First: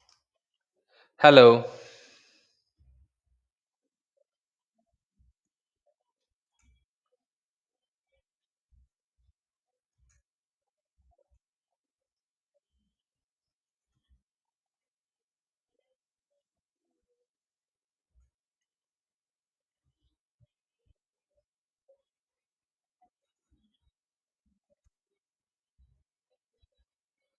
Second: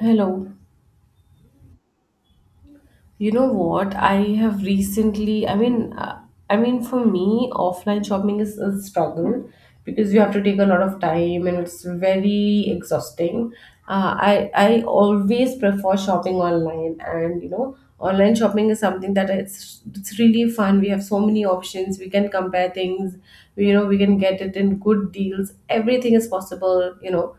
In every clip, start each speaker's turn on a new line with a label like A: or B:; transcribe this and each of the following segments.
A: Hello.
B: Hello.
A: You know what? I have recently, I mean for me, offline shopping is a struggle because you have to take a lot of time and it's very exhausting. I always prefer shopping online, and you know, online shopping is something that it's really fun. We have so many options. We can compare things. We, you know, we can get it in good deals. Everything is possible, you know,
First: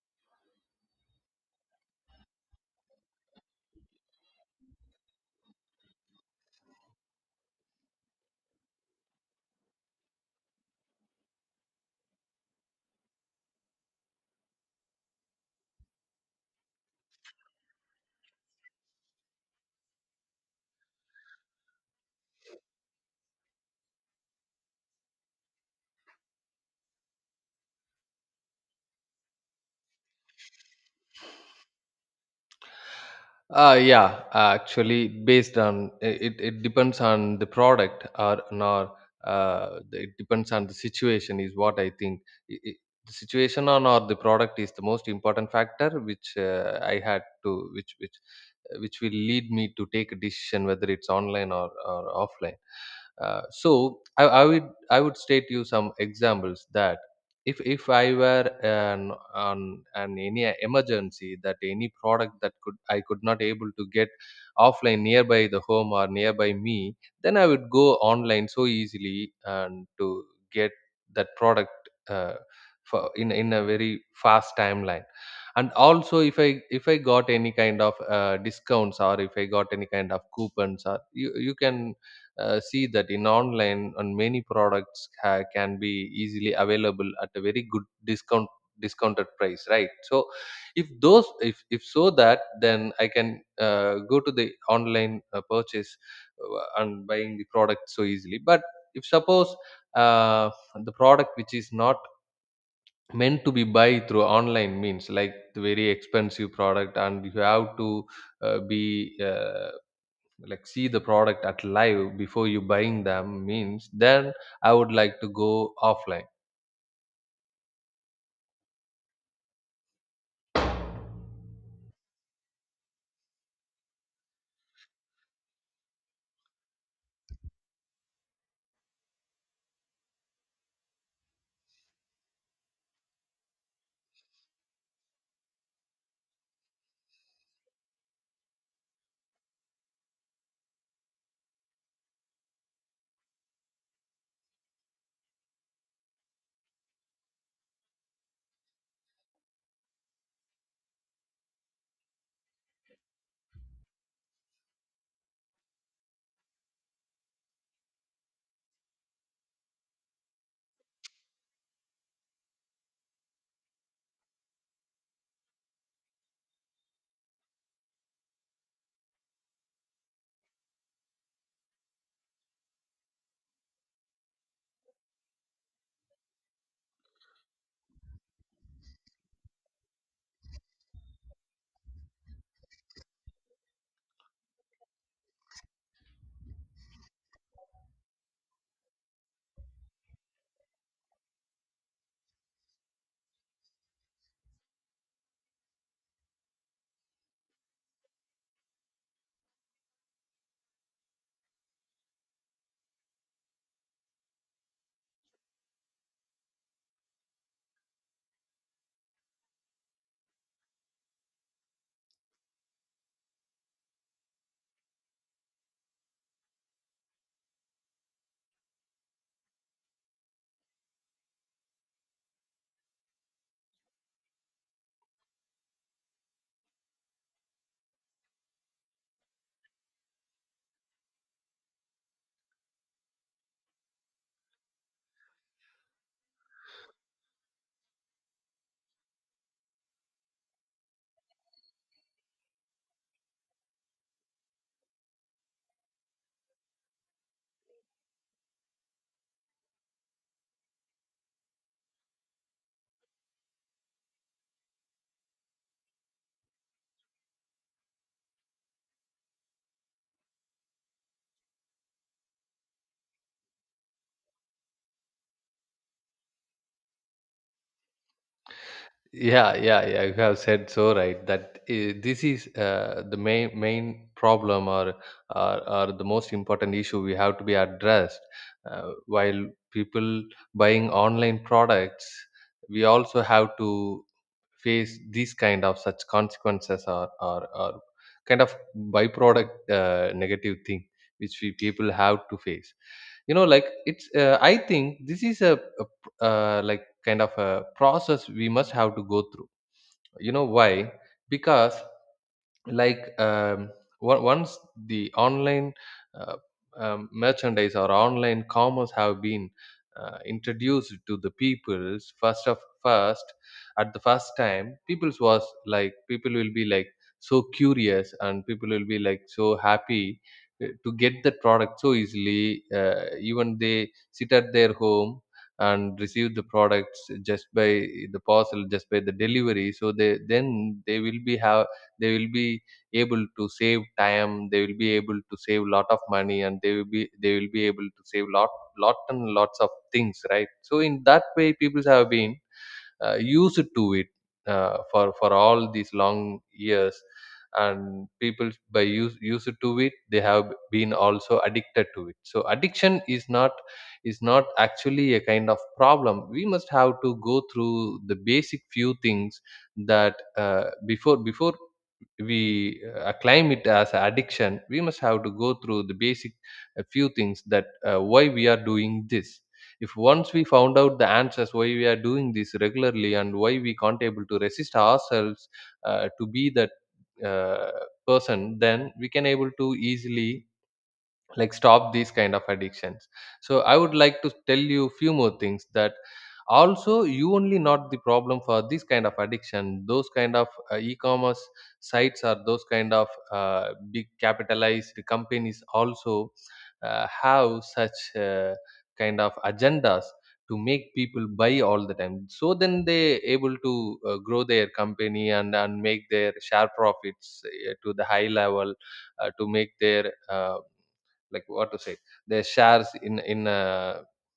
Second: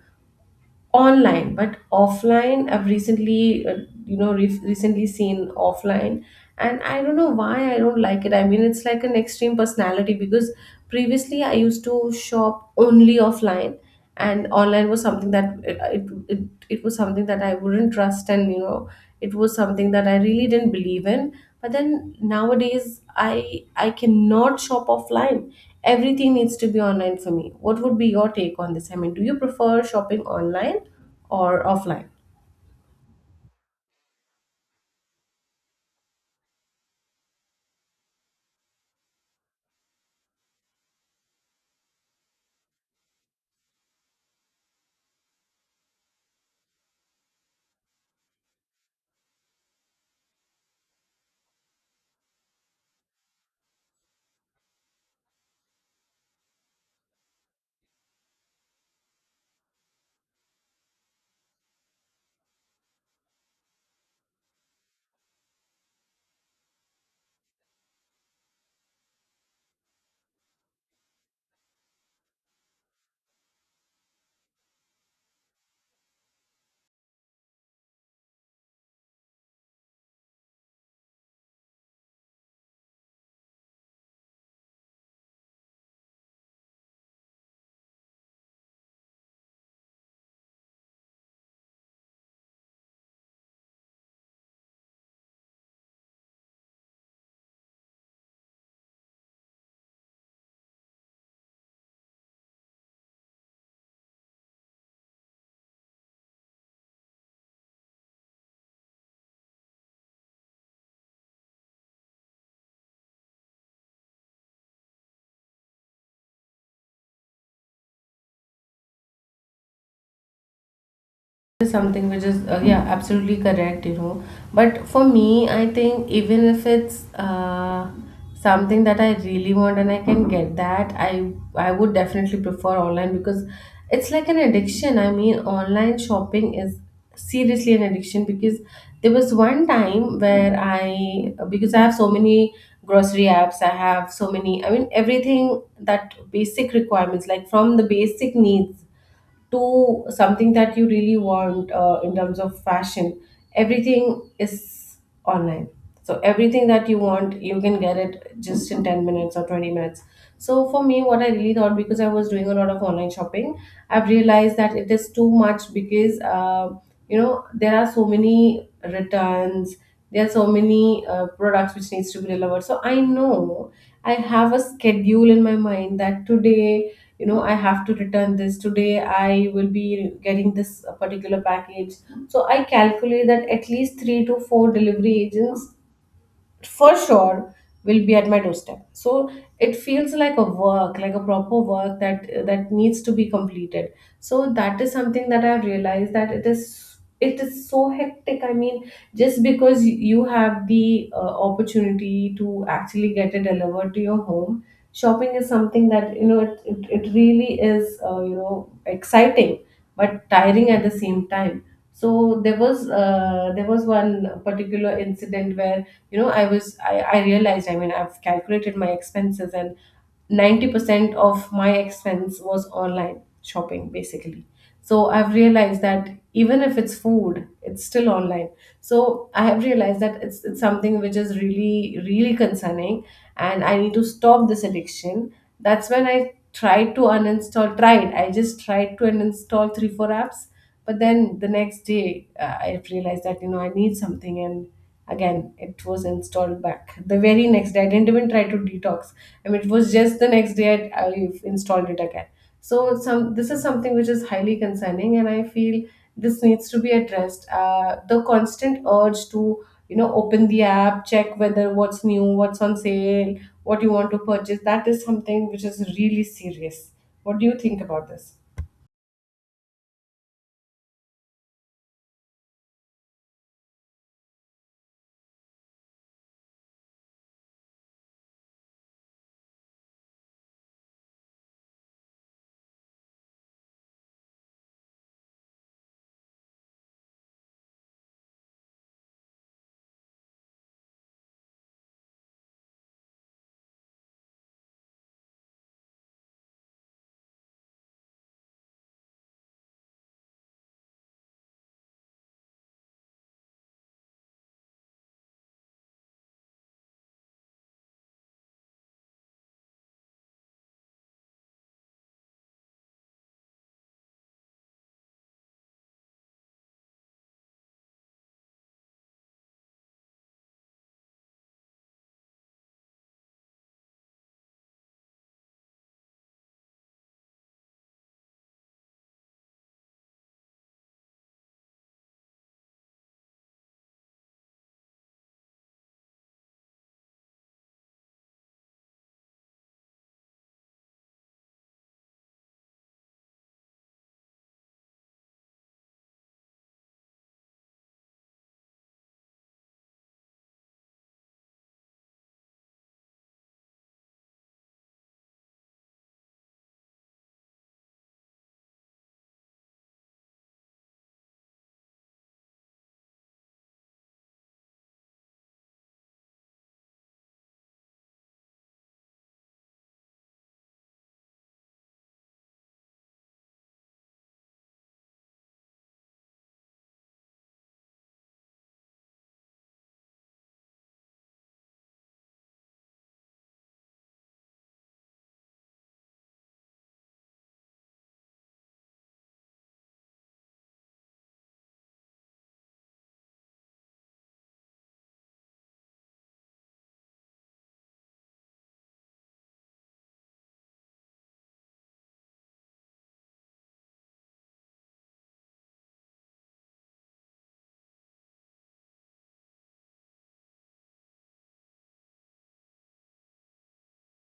A: online. But offline, I've recently you know, recently seen offline, and I don't know why I don't like it. I mean, it's like an extreme personality, because previously I used to shop only offline, and online was something that it was something that I wouldn't trust, and you know, it was something that I really didn't believe in. But then nowadays I cannot shop offline. Everything needs to be online for me. What would be your take on this? I mean, do you prefer shopping online or offline?
B: Yeah, actually, based on it depends on the product or nor, it depends on the situation is what I think. I- i- the situation on or the product is the most important factor, which I had to which will lead me to take a decision whether it's online or offline. So I would state you some examples, that if I were an on an any emergency, that any product that could I could not able to get offline nearby the home or nearby me, then I would go online so easily and to get that product uh, for in a very fast timeline. And also, if I got any kind of discounts, or if I got any kind of coupons, or you can see that in online on many products, can be easily available at a very good discounted price, right? So if those if so that, then I can go to the online purchase and buying the product so easily. But if suppose, uh, the product which is not meant to be buy through online means, like the very expensive product, and you have to be like see the product at live before you buying them means, then I would like to go offline.
A: Is something which is, yeah, absolutely correct, you know. But for me, I think even if it's something that I really want and I can get that, I would definitely prefer online, because it's like an addiction. I mean, online shopping is seriously an addiction, because there was one time where I, because I have so many grocery apps, I have so many, I mean, everything that basic requirements, like from the basic needs to something that you really want, in terms of fashion, everything is online. So everything that you want, you can get it just in 10 minutes or 20 minutes. So for me, what I really thought, because I was doing a lot of online shopping, I've realized that it is too much, because you know, there are so many returns, there are so many products which needs to be delivered. So I know I have a schedule in my mind that today, you know, I have to return this, today I will be getting this particular package. So I calculate that at least 3 to 4 delivery agents for sure will be at my doorstep. So it feels like a work, like a proper work, that needs to be completed. So that is something that I've realized, that it is so hectic. I mean, just because you have the opportunity to actually get it delivered to your home, shopping is something that, you know, it really is, you know, exciting but tiring at the same time. So there was, one particular incident where, you know, I was I realized, I mean, I've calculated my expenses, and 90% of my expense was online shopping basically. So I've realized that even if it's food, it's still online. So I have realized that it's something which is really, really concerning, and I need to stop this addiction. That's when I tried to uninstall, tried I just tried to uninstall 3 4 apps. But then the next day, I realized that, you know, I need something, and again it was installed back the very next day. I didn't even try to detox. I mean, it was just the next day I installed it again. So some this is something which is highly concerning, and I feel this needs to be addressed, the constant urge to, you know, open the app, check whether what's new, what's on sale, what you want to purchase. That is something which is really serious. What do you think about this?
B: Yeah, yeah, yeah. You have said so right, that this is the main problem, or the most important issue we have to be addressed. While people buying online products, we also have to face these kind of such consequences, or kind of byproduct, negative thing which we people have to face. Like, it's I think this is a, like kind of a process we must have to go through. You know why? Because like um, once the online uh, merchandise or online commerce have been introduced to the peoples, first, at the first time, peoples was like, people will be like so curious, and people will be like so happy to get the product so easily, even they sit at their home and receive the products just by the parcel, just by the delivery. So they then they will be have they will be able to save time, they will be able to save lot of money, and they will be able to save lot and lots of things, right? So in that way people have been used to it for all these long years. And people by used to it, they have been also addicted to it. So addiction is not actually a kind of problem. We must have to go through the basic few things, that before we claim it as a addiction, we must have to go through the basic few things, that why we are doing this. If once we found out the answers why we are doing this regularly, and why we can't able to resist ourselves to be that uh, person, then we can able to easily like stop these kind of addictions. So I would like to tell you few more things: that also, you only not the problem for this kind of addiction. Those kind of e-commerce sites, or those kind of big capitalized companies also have such kind of agendas to make people buy all the time. So then they able to grow their company, and make their share profits to the high level, to make their like what to say, their shares in a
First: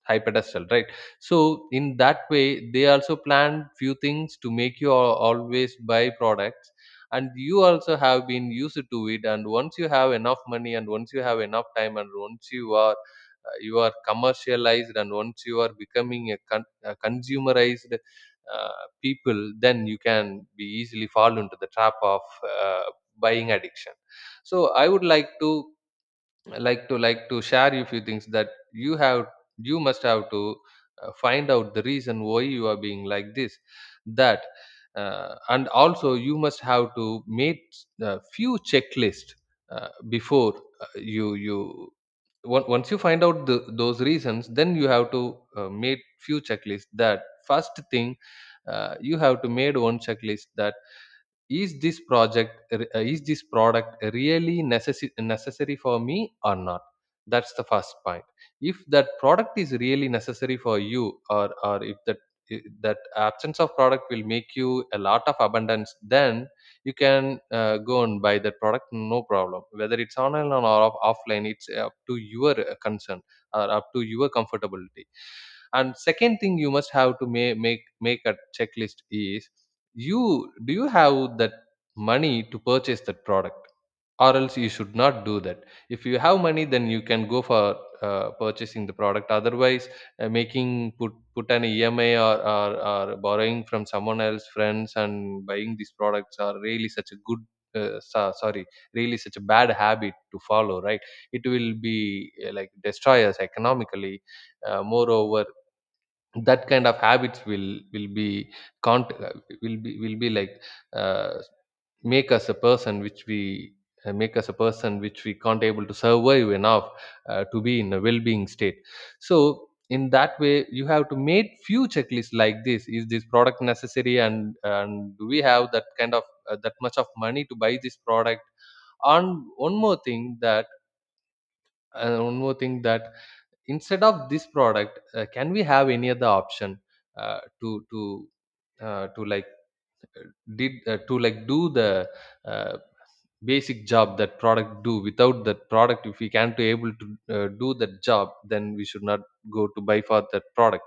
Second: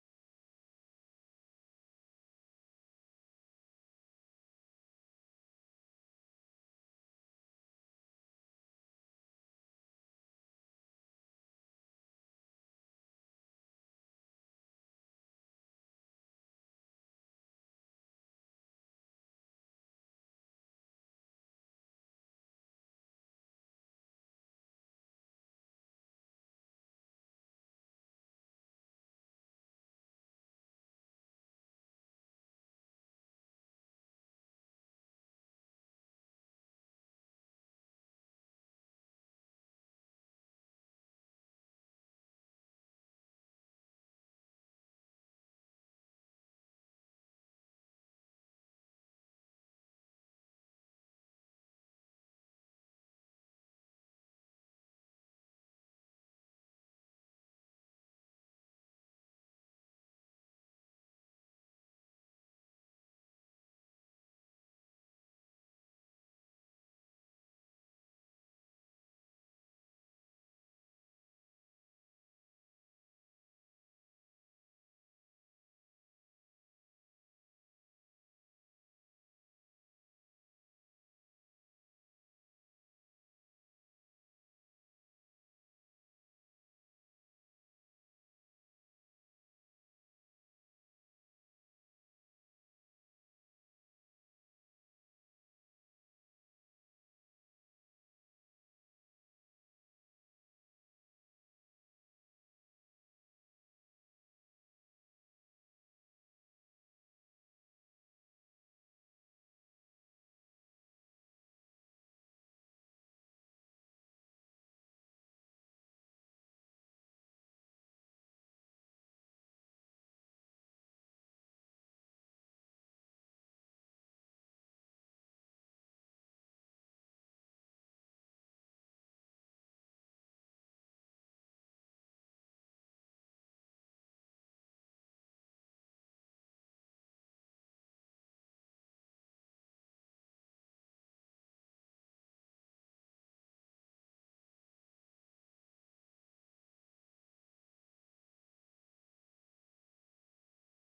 B: high pedestal, right? So in that way they also planned few things to make you always buy products. And you also have been used to it. And once you have enough money, and once you have enough time, and once you are commercialized, and once you are becoming a consumerized people, then you can be easily fall into the trap of uh, buying addiction. So I would like to share you few things, that you must have to find out the reason why you are being like this. That And also, you must have to make a few checklist, before you you on- once you find out those reasons, then you have to make few checklists, that first thing, you have to made one checklist: that is this project is this product really necessary for me or not? That's the first point. If that product is really necessary for you, or if that absence of product will make you a lot of abundance, then you can go and buy that product, no problem. Whether it's online or offline, it's up to your concern, or up to your comfortability. And second thing, you must have to make a checklist is: you do you have that money to purchase that product? Or else you should not do that. If you have money, then you can go for purchasing the product. Otherwise, making put an ema, or borrowing from someone else friends and buying these products are really such a good, sorry, really such a bad habit to follow, right? It will be like destroy us economically. Moreover, that kind of habits will be can't will be like uh, make us a person which we make us a person which we can't able to survive enough to be in a well-being state. So in that way you have to make few checklists, like: this is this product necessary? And do we have that kind of that much of money to buy this product? and one more thing that and one more thing, that instead of this product, can we have any other option uh, to to to like uh, do the uh, basic job that product do without that product? If we can't able to do that job, then we should not go to buy for that product,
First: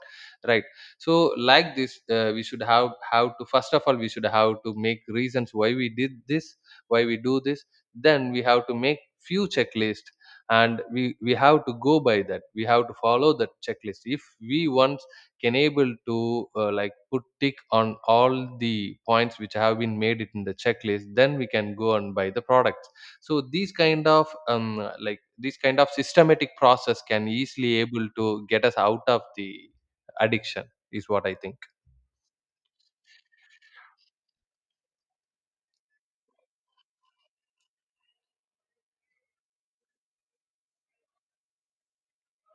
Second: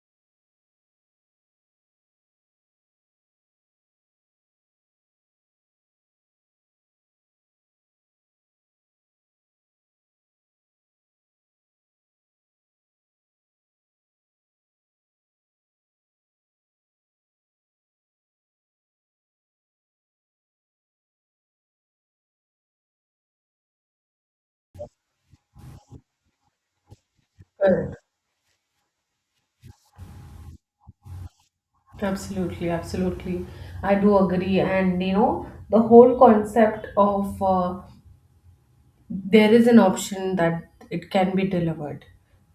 B: right? So like this, we should have to, first of all, we should have to make reasons why we did this, why we do this. Then we have to make few checklist, and we have to go by that. We have to follow that checklist. If we want, can able to like put tick on all the points which have been made it in the checklist, then we can go and buy the products. So these kind of systematic process can easily able to get us out of the addiction, is what I think.
A: Absolutely, absolutely. I do agree. And you know, the whole concept of, there is an option that it can be delivered.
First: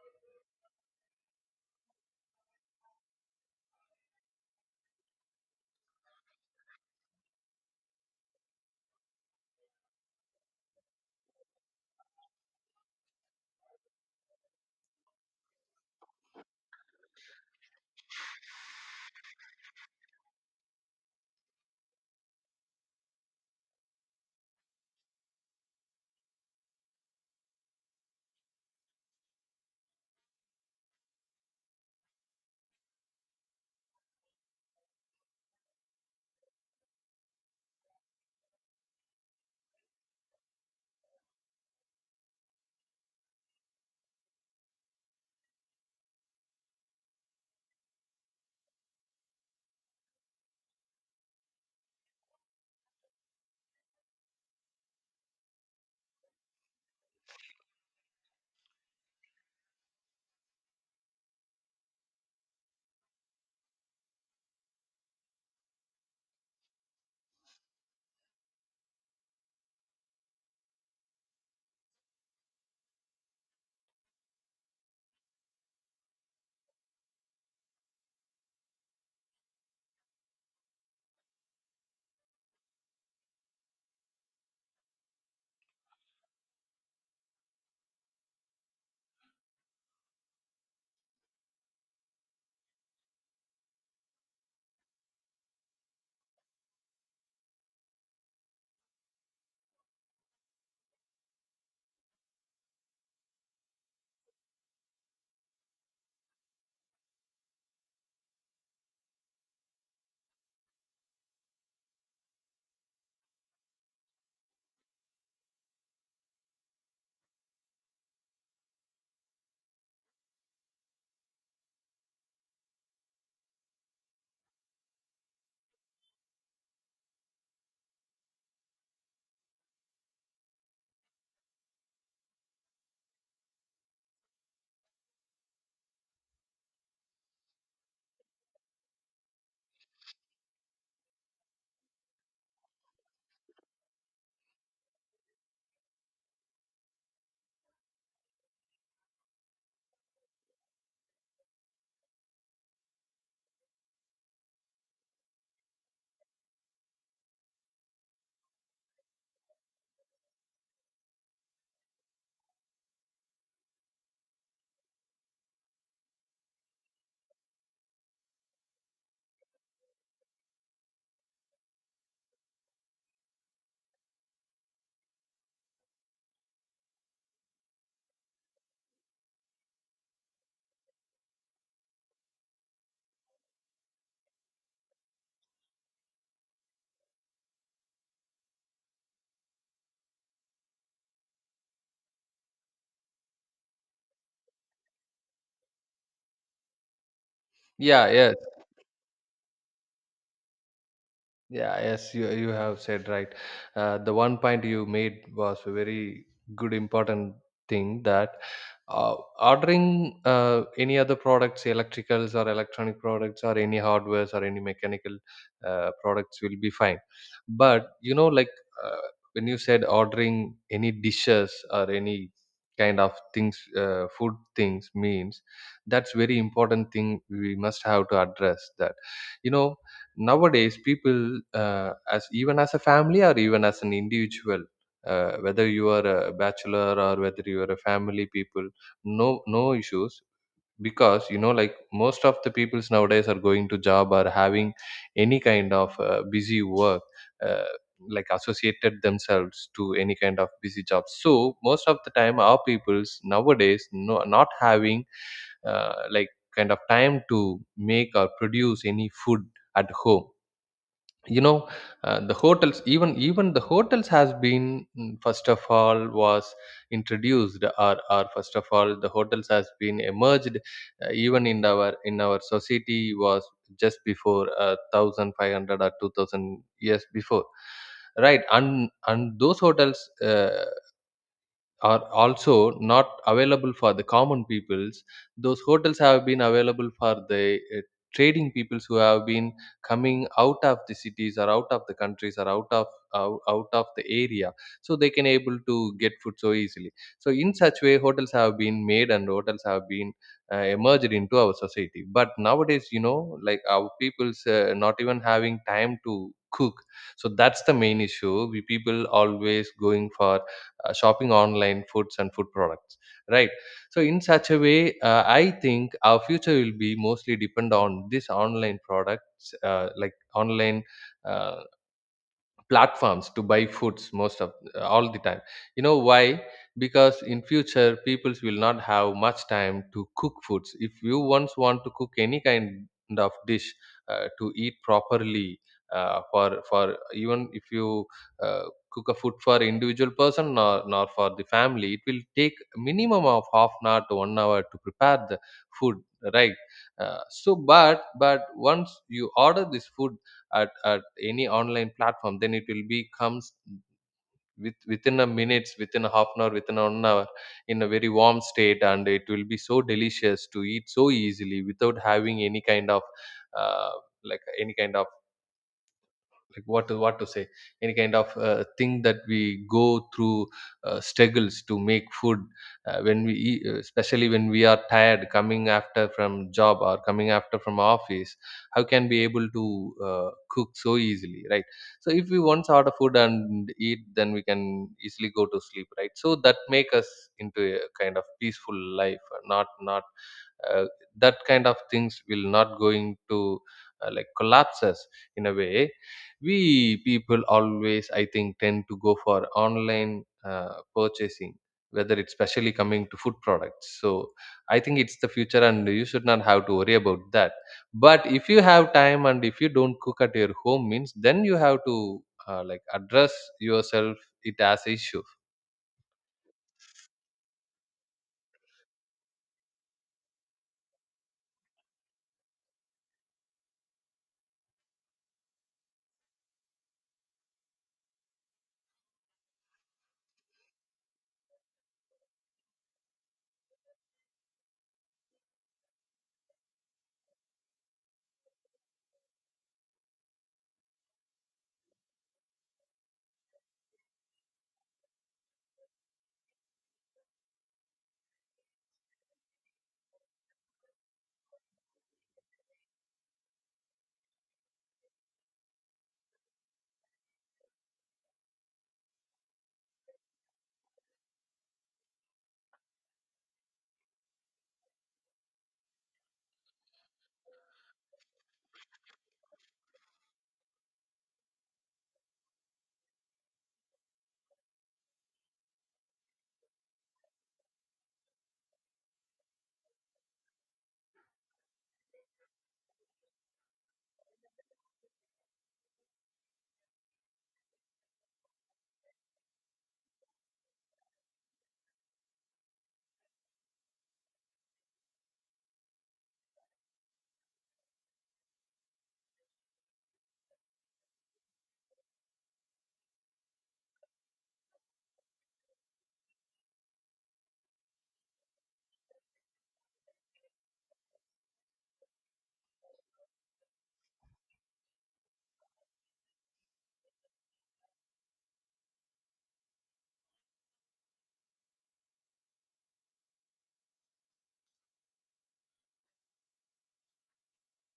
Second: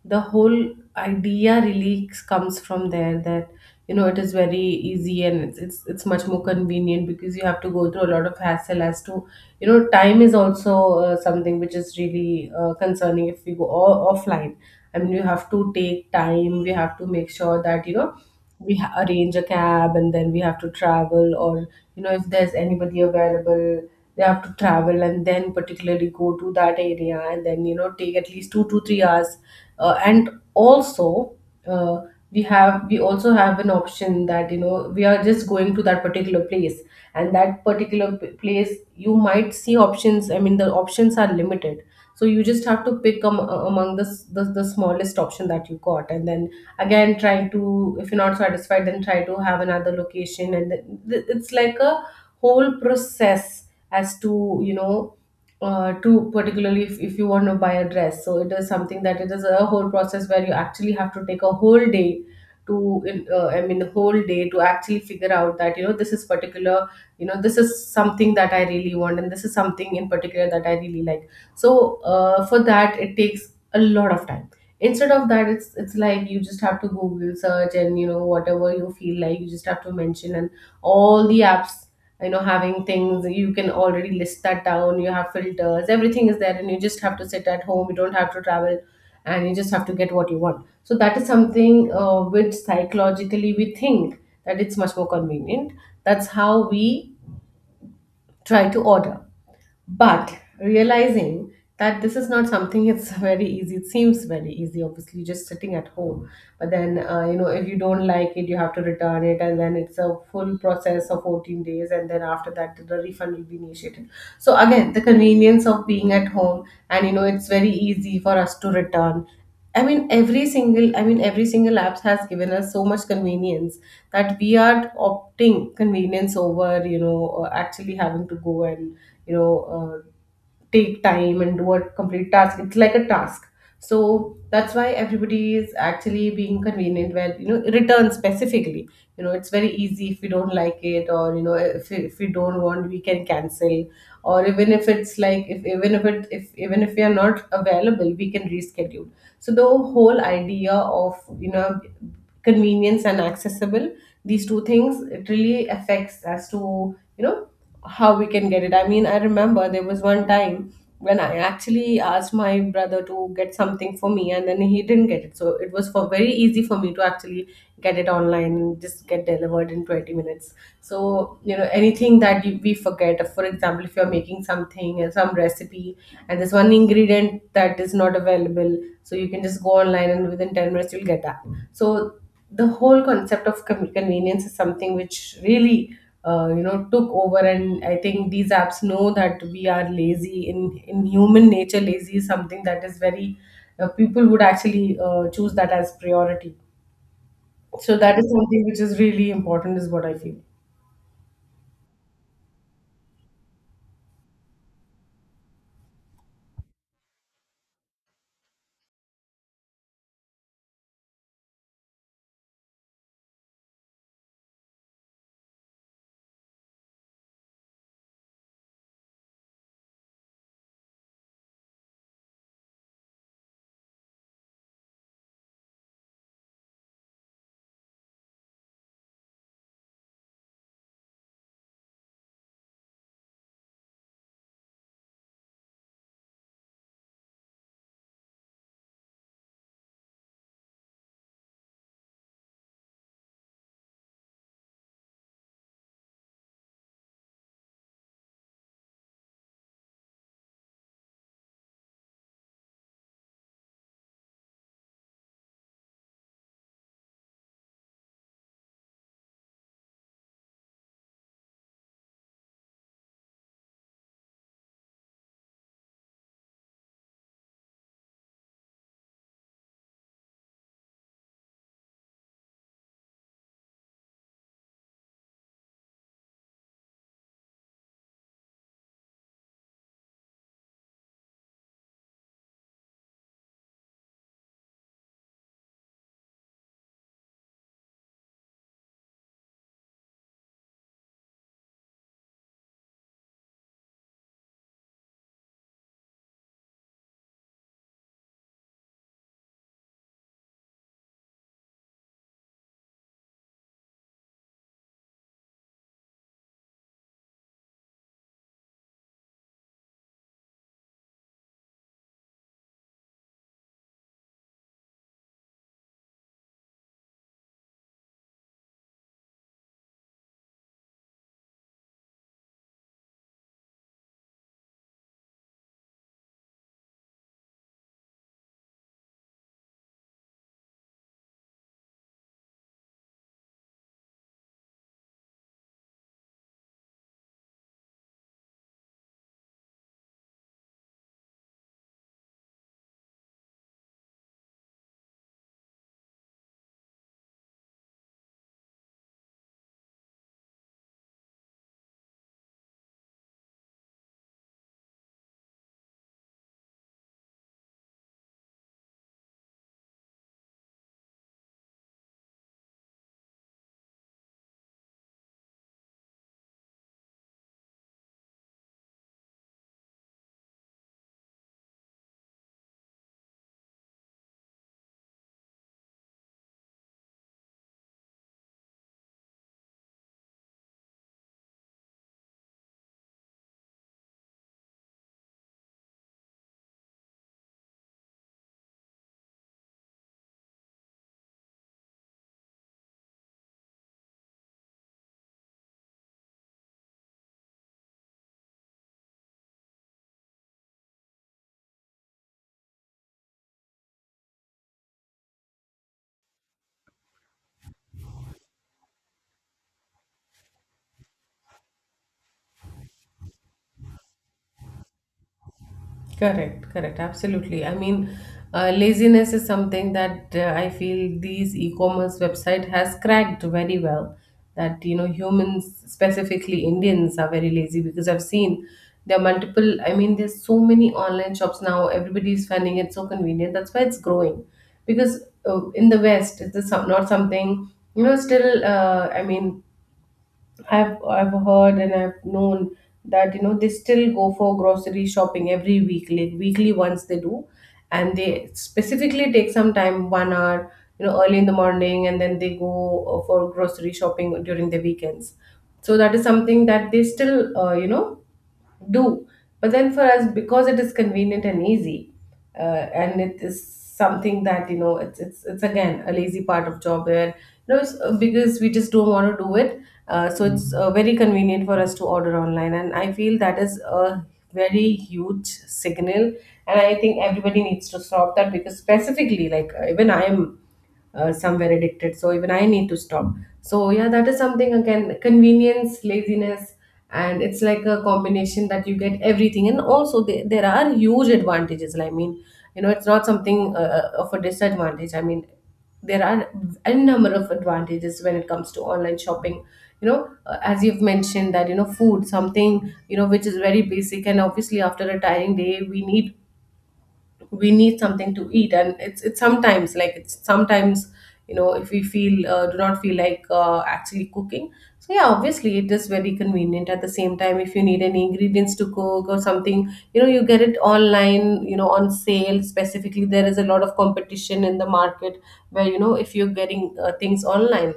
A: The whole idea really comes from there, that you know it is very easy, and it's it's much more convenient, because you have to go through a lot of hassle as to, you know, time is also something which is really concerning if we go offline. I mean, you have to take time. We have to make sure that, you know, we arrange a cab and then we have to travel, or you know, if there's anybody available, they have to travel and then particularly go to that area, and then, you know, take at least 2 to 3 hours, and also uh, we have, we also have an option that, you know, we are just going to that particular place, and that particular place you might see options. I mean, the options are limited. So you just have to pick, among the the smallest option that you got, and then again trying to, if you're not satisfied, then try to have another location, and it's like a whole process as to, you know, to particularly, if you want to buy a dress, so it is something that it is a whole process where you actually have to take a whole day to, I mean, whole day to actually figure out that, you know, this is particular, you know, this is something that I really want, and this is something in particular that I really like. So for that it takes a lot of time. Instead of that, it's like you just have to google search, and you know, whatever you feel like, you just have to mention, and all the apps, you know, having things, you can already list that down, you have filters, everything is there, and you just have to sit at home, you don't have to travel, and you just have to get what you want. So that is something, which psychologically we think that it's much more convenient. That's how we try to order. But realizing that this is not something, it's very easy, it seems very easy, obviously, just sitting at home. But then, you know, if you don't like it, you have to return it, and then it's a full process of 14 days, and then after that, the refund will be initiated. So again, the convenience of being at home, and you know, it's very easy for us to return. I mean, every single, I mean, every single app has given us so much convenience that we are opting convenience over, you know, actually having to go, and you know, take time and do a complete task. It's like a task. So that's why everybody is actually being convenient, where, you know, return specifically, you know, it's very easy if we don't like it, or, you know, if we don't want, we can cancel. Or even if it's like, if even if it if even if we are not available, we can reschedule. So the whole idea of, you know, convenience and accessible, these two things, it really affects as to, you know, how we can get it. I mean, I remember there was one time when I actually asked my brother to get something for me, and then he didn't get it. So it was for very easy for me to actually get it online and just get delivered in 20 minutes. So, you know, anything that we forget, for example, if you're making something and some recipe, and there's one ingredient that is not available, so you can just go online and within 10 minutes you'll get that. So the whole concept of convenience is something which really, you know, took over. And I think these apps know that we are lazy in human nature. Lazy is something that is very, people would actually choose that as priority. So
B: Yeah.
A: that is
B: Yeah.
A: something which is really important, is what I feel.
B: Yeah, yes, you have said right. The one point you made was a very good important thing, that ordering any other products, electricals or electronic products, or any hardwares or any mechanical products, will be fine. But when you said ordering any dishes or any kind of things, food things means, that's very important thing we must have to address that. You know Nowadays people, as even as a family or even as an individual, whether you are a bachelor or whether you are a family people, no issues. Because most of the peoples nowadays are going to job or having any kind of busy work, uh, like associated themselves to any kind of busy job. So most of the time our peoples nowadays, not having uh, like kind of time to make or produce any food at home. you know the hotels, even the hotels has been, first of all, was introduced, or first of all the hotels has been emerged even in our society, was just before 1,500 or 2,000 years before, right? And those hotels are also not available for the common peoples. Those hotels have been available for the trading peoples who have been coming out of the cities, or out of the countries, or out of the area. So they can able to get food so easily. So in such way hotels have been made, and hotels have been emerged into our society. But nowadays, our people's not even having time to cook. So that's the main issue we people always going for shopping online foods and food products, right? So in such a way, I think our future will be mostly depend on this online products, like online uh, platforms to buy foods most of all the time. You know why? Because in future peoples will not have much time to cook foods if you once want to cook any kind of dish to eat properly, for even if you uh, cook a food for individual person, nor for the family. It will take minimum of half an hour to 1 hour to prepare the food, right? So but once you order this food at any online platform, then it will be comes with within a minutes, within a half an hour, within an hour, in a very warm state, and it will be so delicious to eat so easily without having any kind of uh, like any kind of, like, what to say, any kind of thing that we go through, struggles to make food when we eat, especially when we are tired coming after from job or coming after from office. How can we able to cook so easily, right? So if we once order food and eat, then we can easily go to sleep, right? So that make us into a kind of peaceful life. Not uh, that kind of things will not going to like collapse us in a way. We people always, I think, tend to go for online purchasing, whether it's specially coming to food products. So I think it's the future and you should not have to worry about that. But if you have time and if you don't cook at your home means, then you have to like address yourself it as issue.
A: Correct, correct, absolutely. I mean, laziness is something that, I feel these e-commerce website has cracked very well. That, you know, humans, specifically Indians, are very lazy, because I've seen there are multiple. I mean, there's so many online shops now. Everybody is finding it so convenient. That's why it's growing, because in the West, it's not something, you know. Still, I mean, I've heard and I've known that, you know, they still go for grocery shopping every week, like weekly once they do, and they specifically take some time, 1 hour, you know, early in the morning, and then they go for grocery shopping during the weekends. So that is something that they still, do. But then for us, because it is convenient and easy, uh, and it is something that, you know, it's again a lazy part of job where, you know, because we just don't want to do it. So it's very convenient for us to order online, and I feel that is a very huge signal. And I think everybody needs to stop that, because specifically, like, even I'm somewhere addicted, so even I need to stop. So yeah, that is something again, convenience, laziness, and it's like a combination that you get everything. And also there are huge advantages, I mean, you know, it's not something of a disadvantage. I mean, there are a number of advantages when it comes to online shopping. You know, as you've mentioned, that you know, food, something, you know, which is very basic, and obviously after a tiring day we need, we need something to eat. And it's sometimes, like, it's sometimes, you know, if we feel, do not feel like actually cooking. So yeah, obviously it is very convenient. At the same time, if you need any ingredients to cook or something, you know, you get it online, you know, on sale specifically. There is a lot of competition in the market, where you know, if you're getting things online,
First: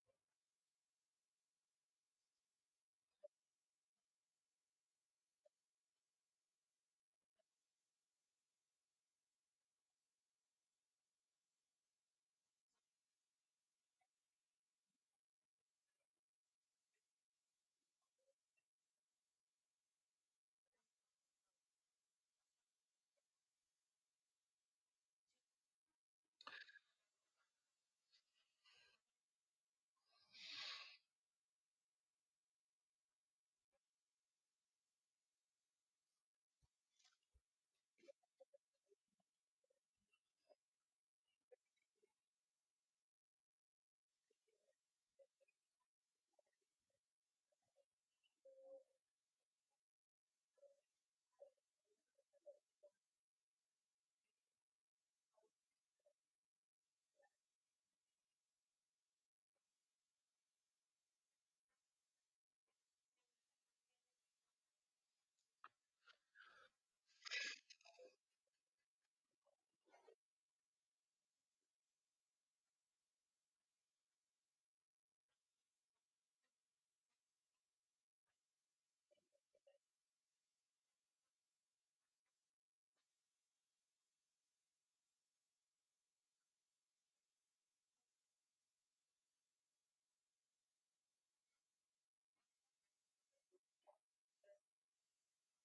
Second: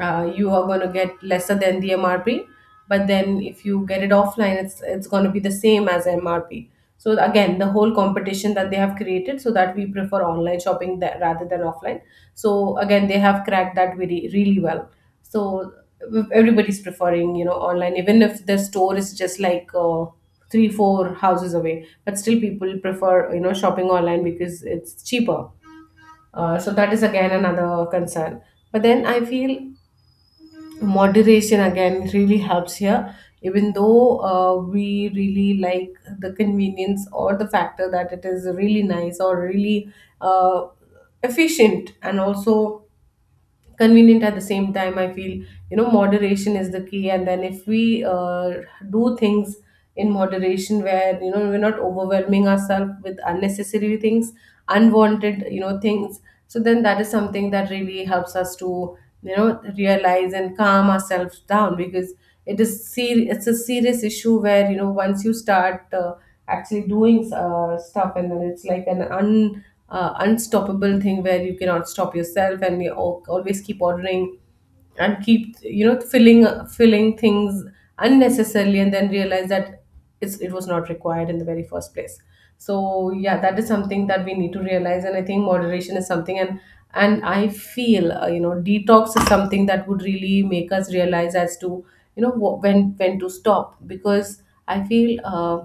A: you are going to get lesser than the MRP. But then if you get it offline, it's going to be the same as MRP. So again, the whole competition that they have created, so that we prefer online shopping, that, rather than offline. So again, they have cracked that really really well. So everybody's preferring, you know, online, even if the store is just like, three four houses away, but still people prefer, you know, shopping online because it's cheaper. So that is again another concern. But then I feel moderation again really helps here. Even though, we really like the convenience, or the factor that it is really nice, or really uh, efficient, and also convenient at the same time, I feel, you know, moderation is the key. And then if we do things in moderation, where you know, we're not overwhelming ourselves with unnecessary things, unwanted, you know, things, so then that is something that really helps us to, you know, realize and calm ourselves down. Because it is it's a serious issue, where you know, once you start actually doing stuff, and then it's like an un unstoppable thing where you cannot stop yourself, and we always keep ordering and keep, you know, filling things unnecessarily, and then realize that it was not required in the very first place. So yeah, that is something that we need to realize. And I think moderation is something, and I feel, you know, detox is something that would really make us realize as to, you know, when to stop. Because I feel, uh,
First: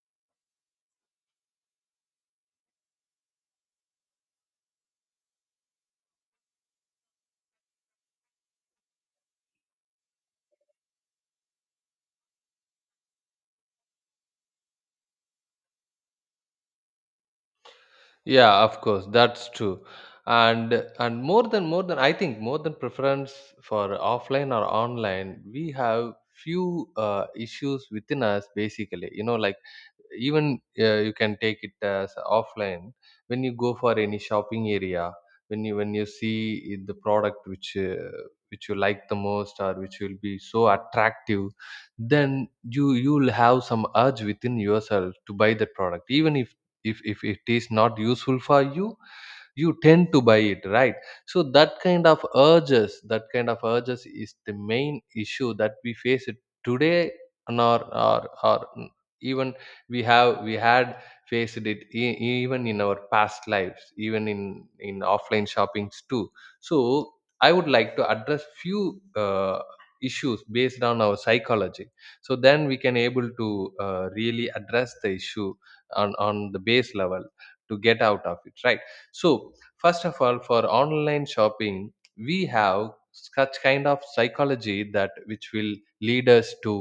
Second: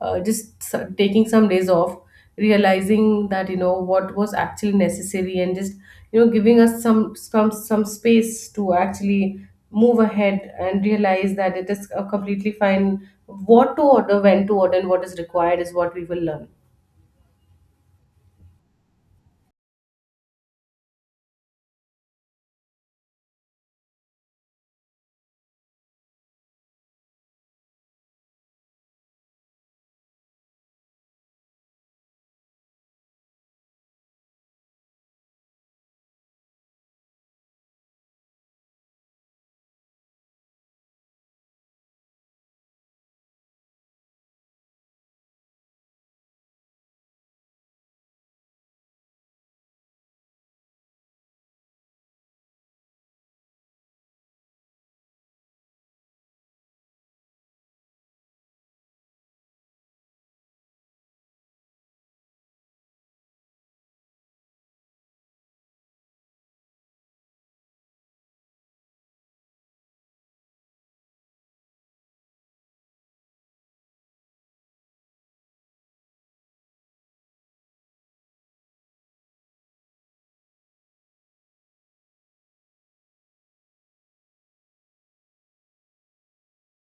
A: uh, just taking some days off, realizing that you know what was actually necessary, and just, you know, giving us some space to actually move ahead, and realize that it is completely fine, what to order, when to order, and what is required, is what we will learn.
B: Yeah, of course, that's true. And more than I think more than preference for offline or online, we have few issues within us basically. You know, like, even you can take it as offline. When you go for any shopping area, when you the product which you like the most, or which will be so attractive, then you'll have some urge within yourself to buy that product. Even if it is not useful for you, you tend to buy it, right? So that kind of urges, that kind of urges is the main issue that we face it today. And even we had faced it even in our past lives even in offline shoppings too. So I would like to address few issues based on our psychology, so then we can able to really address the issue on the base level to get out of it, right? So, first of all, for online shopping, we have such kind of psychology that which will lead us to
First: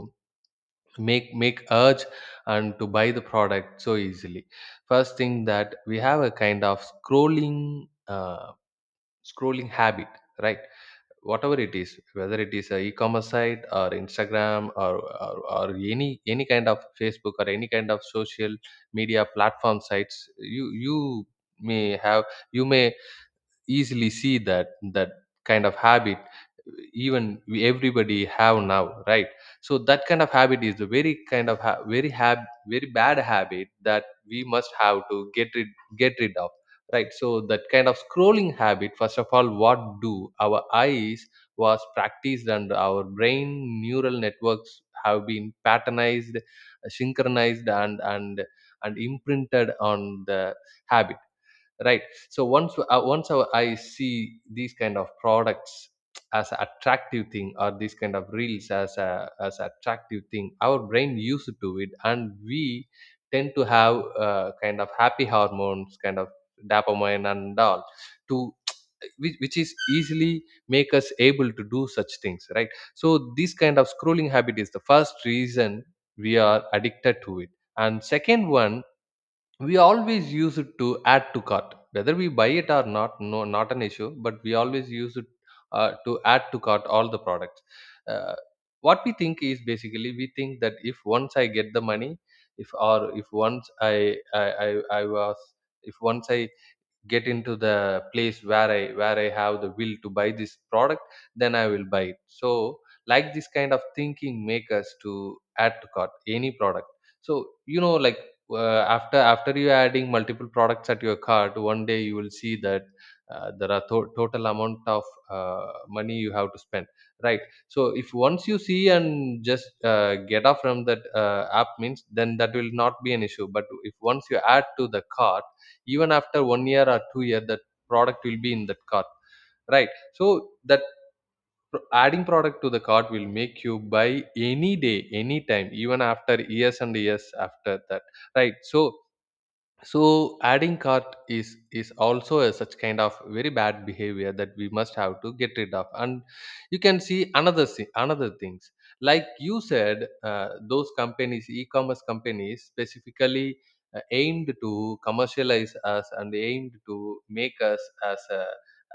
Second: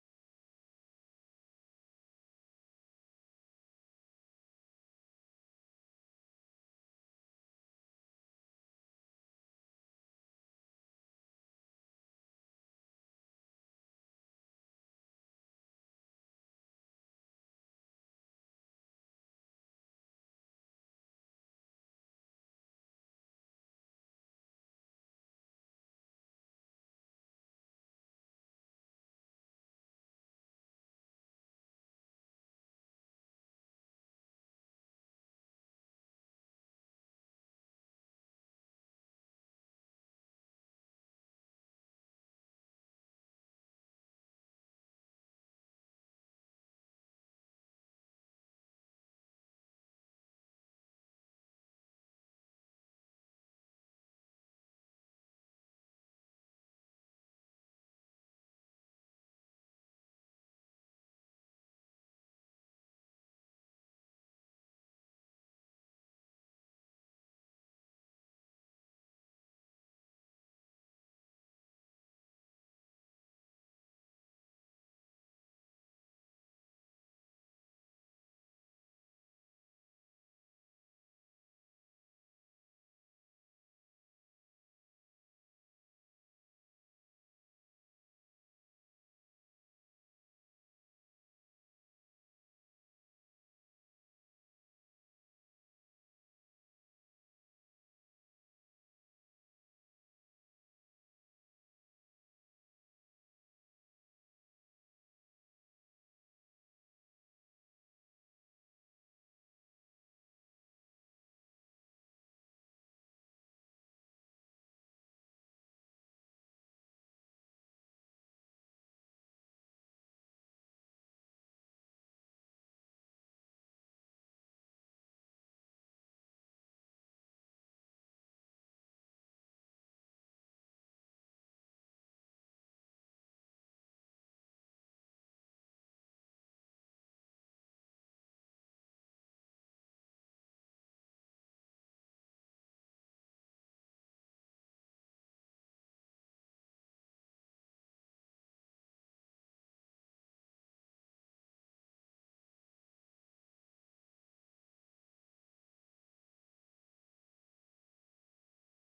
B: make urge and to buy the product so easily. First thing, that we have a kind of scrolling, scrolling habit, right? Whatever it is, whether it is a e-commerce site or Instagram, or any kind of Facebook or any kind of social media platform sites, may have you may easily see that that kind of habit, even we, everybody have now, right? So that kind of habit is a very kind of ha- very hab- very bad habit that we must have to get rid of, right? So that kind of scrolling habit, first of all, what do our eyes was practiced, and our brain neural networks have been patternized, synchronized, and imprinted on the habit, right? So once I see these kind of products as a attractive thing, or these kind of reels as a attractive thing, our brain used to it, and we tend to have kind of happy hormones, kind of dopamine and all, to which is easily make us able to do such things, right? So this kind of scrolling habit is the first reason we are addicted to it. And second one, we always use it to add to cart, whether we buy it or not, no, not an issue, but we always use it to add to cart all the products. uh, what we think is basically, we think that if once I get the money, if, or if once I was, if once I get into the place where I where I have the will to buy this product, then I will buy it. So like, this kind of thinking make us to add to cart any product. So, you know, like, after you adding multiple products at your cart, one day you will see that there are total amount of uh, money you have to spend, right? So if once you see and just get off from that app means, then that will not be an issue. But if once you add to the cart, even after 1 year or 2 year, that product will be in that cart, right? So that adding product to the cart will make you buy any day, any time, even after years and years after that, right? So, adding cart is also a such kind of very bad behavior that we must have to get rid of. And you can see another things. Like you said, those companies, e-commerce companies specifically, aimed to commercialize us, and aimed to make us as a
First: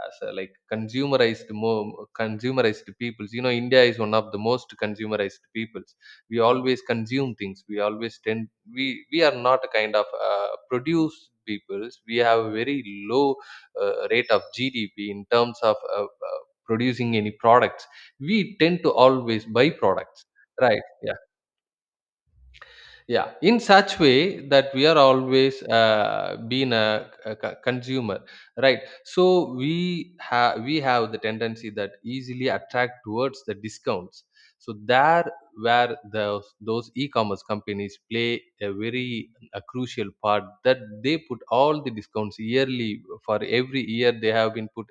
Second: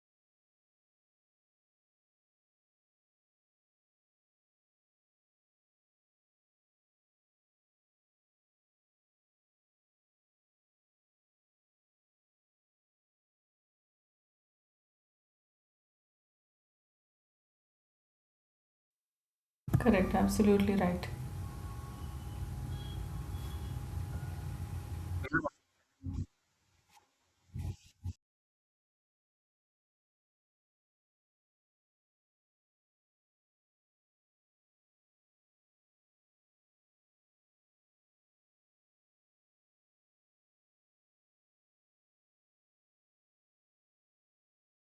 B: as a like consumerized, more consumerized peoples. You know, India is one of the most consumerized peoples. We always consume things, we always tend, we we are not a kind of produce peoples. We have a very low rate of GDP in terms of producing any products. We tend to always buy
A: Correct,
B: products,
A: absolutely
B: right?
A: right.
B: Yeah, yeah, in such way that we are always being a, consumer, right? So we have the tendency that easily attract towards the discounts. So there where the, those e-commerce companies play a very a crucial part, that they put all the discounts yearly, for every year they have been put,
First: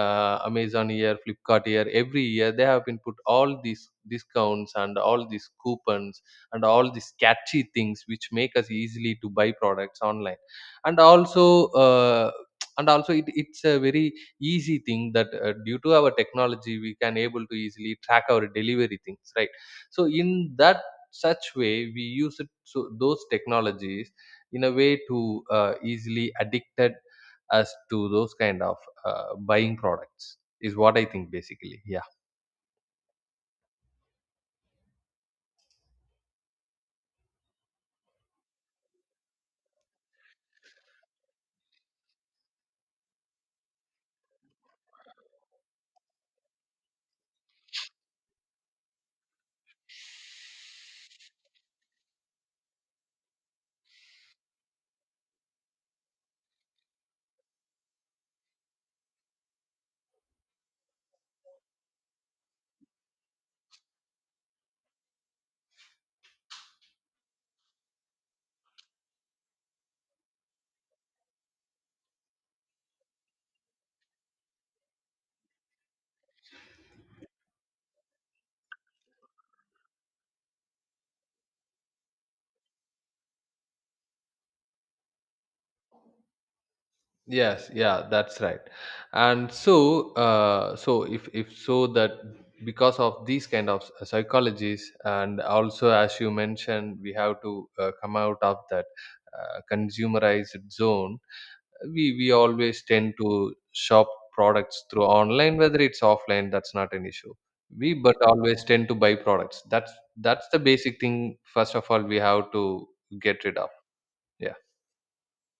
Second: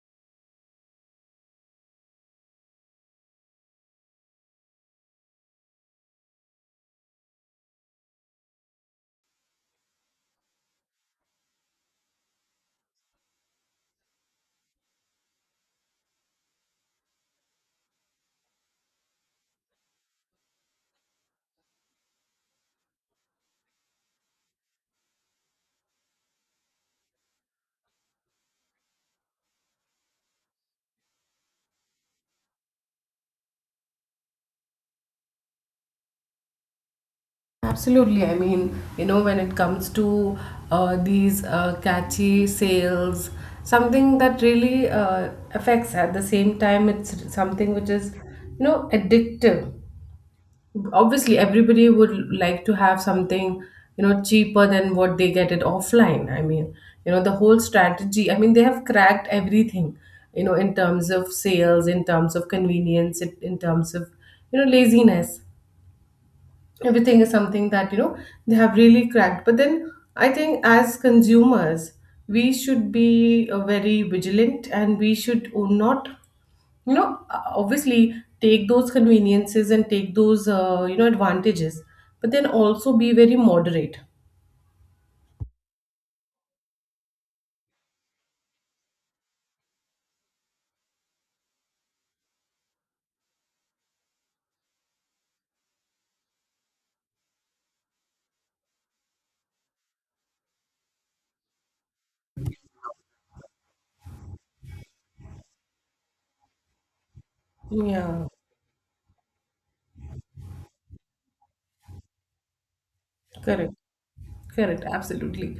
B: Amazon year, Flipkart year, every year they have been put all these discounts and all these coupons and all these catchy things which make us easily to buy products online. And also uh, and also it's a very easy thing that due to our technology, we can able to easily track our delivery things, right? So in that such way we use it, so those technologies in a way to easily addicted us to those kind of buying products, is what I think basically, yeah.
A: Absolutely. I mean, you know, when it comes to these catchy sales, something that really affects, at the same time it's something which is, you know, addictive. Obviously, everybody would like to have something, you know, cheaper than what they get it offline. I mean, you know, the whole strategy, I mean, they have cracked everything, you know, in terms of sales, in terms of convenience, in terms of, you know, laziness. Everything is something that, you know, they have really cracked. But then I think as consumers we should be very vigilant, and we should not, you know, obviously take those conveniences and take those, you know, advantages, but then also be very moderate.
B: Yes, yeah, that's right. And so, so if so that, because of these kind of psychologies, and also as you mentioned, we have to come out of that consumerized zone. We always tend to shop products through online, whether it's offline. That's not an issue. We but
A: Yeah,
B: always tend to buy products. That's the basic thing first of all we have to get rid of.
A: correct.
B: Yeah,
A: Correct, absolutely.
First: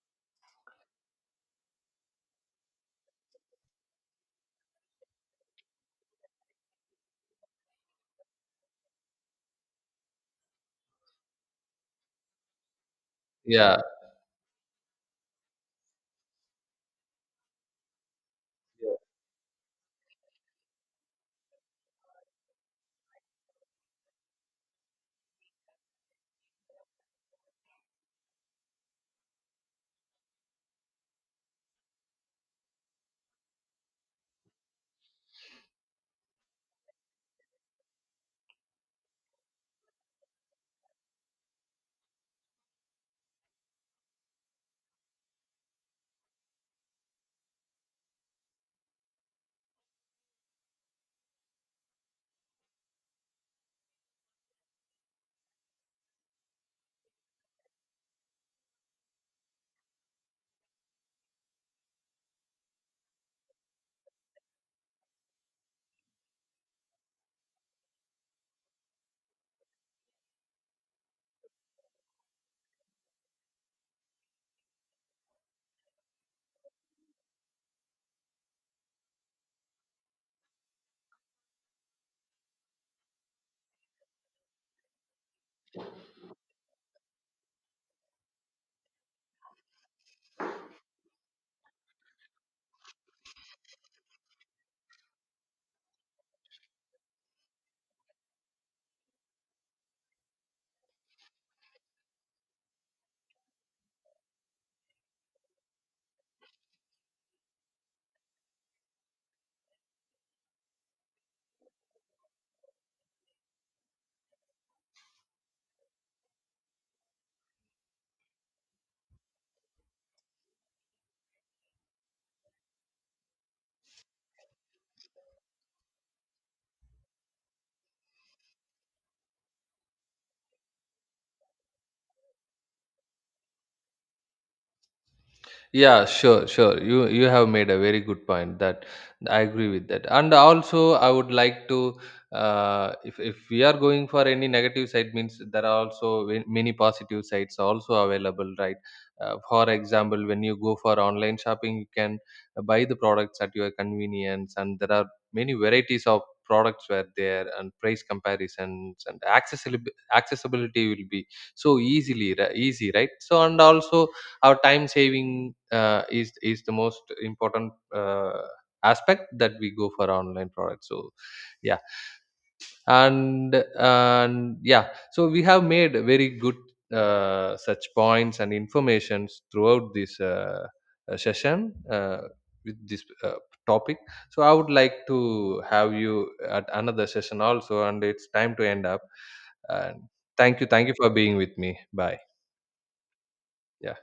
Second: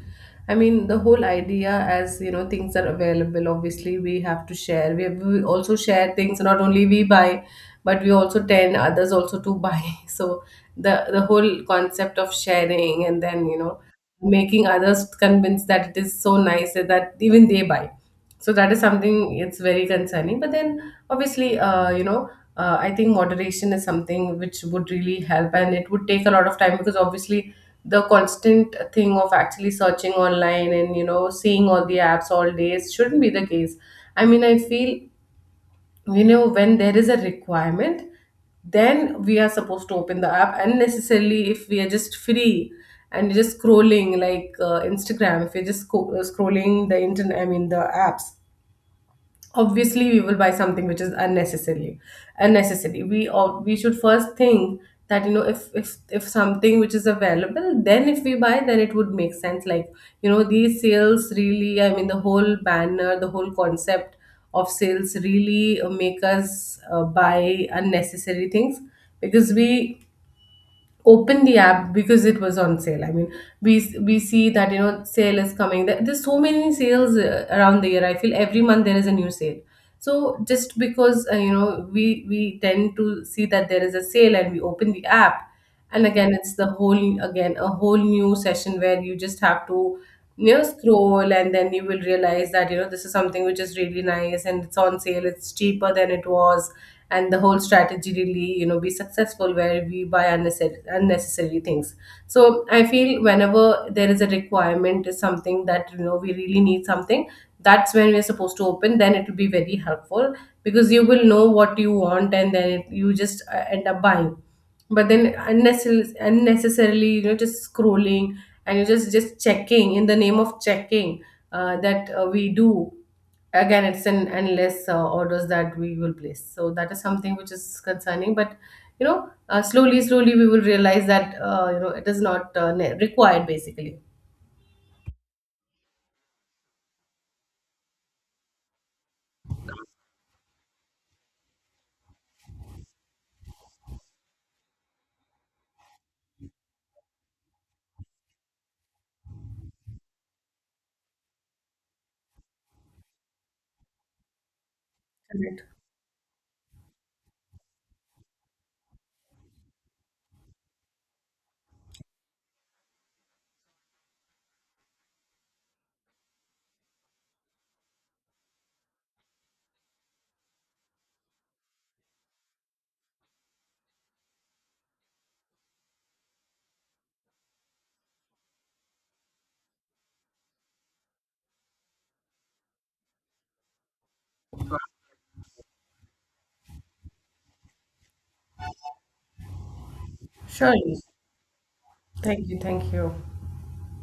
A: I mean, the whole idea, as you know, things are available. Obviously, we have to share. We also share things. Not only we buy, but we also tend others also to buy. So the whole concept of sharing, and then you know,
B: yeah.
A: making others convinced that it is so nice that even they buy. So that is something, it's very concerning. But then obviously, you know, I think moderation is something which would really help. And it would take a lot of time, because obviously the constant thing of actually searching online, and you know, seeing all the apps all day, shouldn't be the case. I mean, I feel, you know, when there is a requirement, then we are supposed to open the app. Unnecessarily, if we are just free and just scrolling, like, Instagram, if you're just scrolling the internet, I mean the apps, obviously we will buy something which is unnecessary. Unnecessary, we should first think that, you know, if if something which is available, then if we buy, then it would make sense. Like, you know, these sales really, I mean the whole banner, the whole concept of sales really make us buy unnecessary things. Because we open the app because it was on sale. I mean, we see that, you know, sale is coming. There's so many sales around the year. I feel every month there is a new sale. So just because you know, we tend to see that there is a sale, and we open the app, and again it's the whole again a whole new session, where you just have to, you know, scroll. And then you will realize that, you know, this is something which is really nice, and it's on sale, it's cheaper than it was. And the whole strategy really, you know, be successful, where we buy unnecessary unnecessary things. So I feel, whenever there is a requirement, is something that you know we really need something, that's when we're supposed to open, then it will be very helpful. Because you will know what you want, and then it, you just end up buying. But then unnecessarily unnecessarily, you know, just scrolling, and you just checking in the name of checking, that we do, again it's an endless orders that we will place. So that is something which is concerning. But you know, slowly slowly we will realize that, you know, it is not required basically.
B: Yeah, sure, sure. You have made a very good point that I agree with that. And also, I would like to, if we are going for any negative side, means there are also many positive sides also available, right? For example, when you go for online shopping, you can buy the products at your convenience, and there are many
A: Correct.
B: varieties of products were there, and price comparisons and accessibility will be so easily, easy, right? So, and also our time saving is the most important aspect that we go for online products. So yeah. And yeah, so we have made very good such points and informations throughout this session with this topic. So I would like to have you at another session also, and it's time to end up. And thank you
A: Surely,
B: for being with me. Bye.
A: thank you, thank you.
B: Yeah.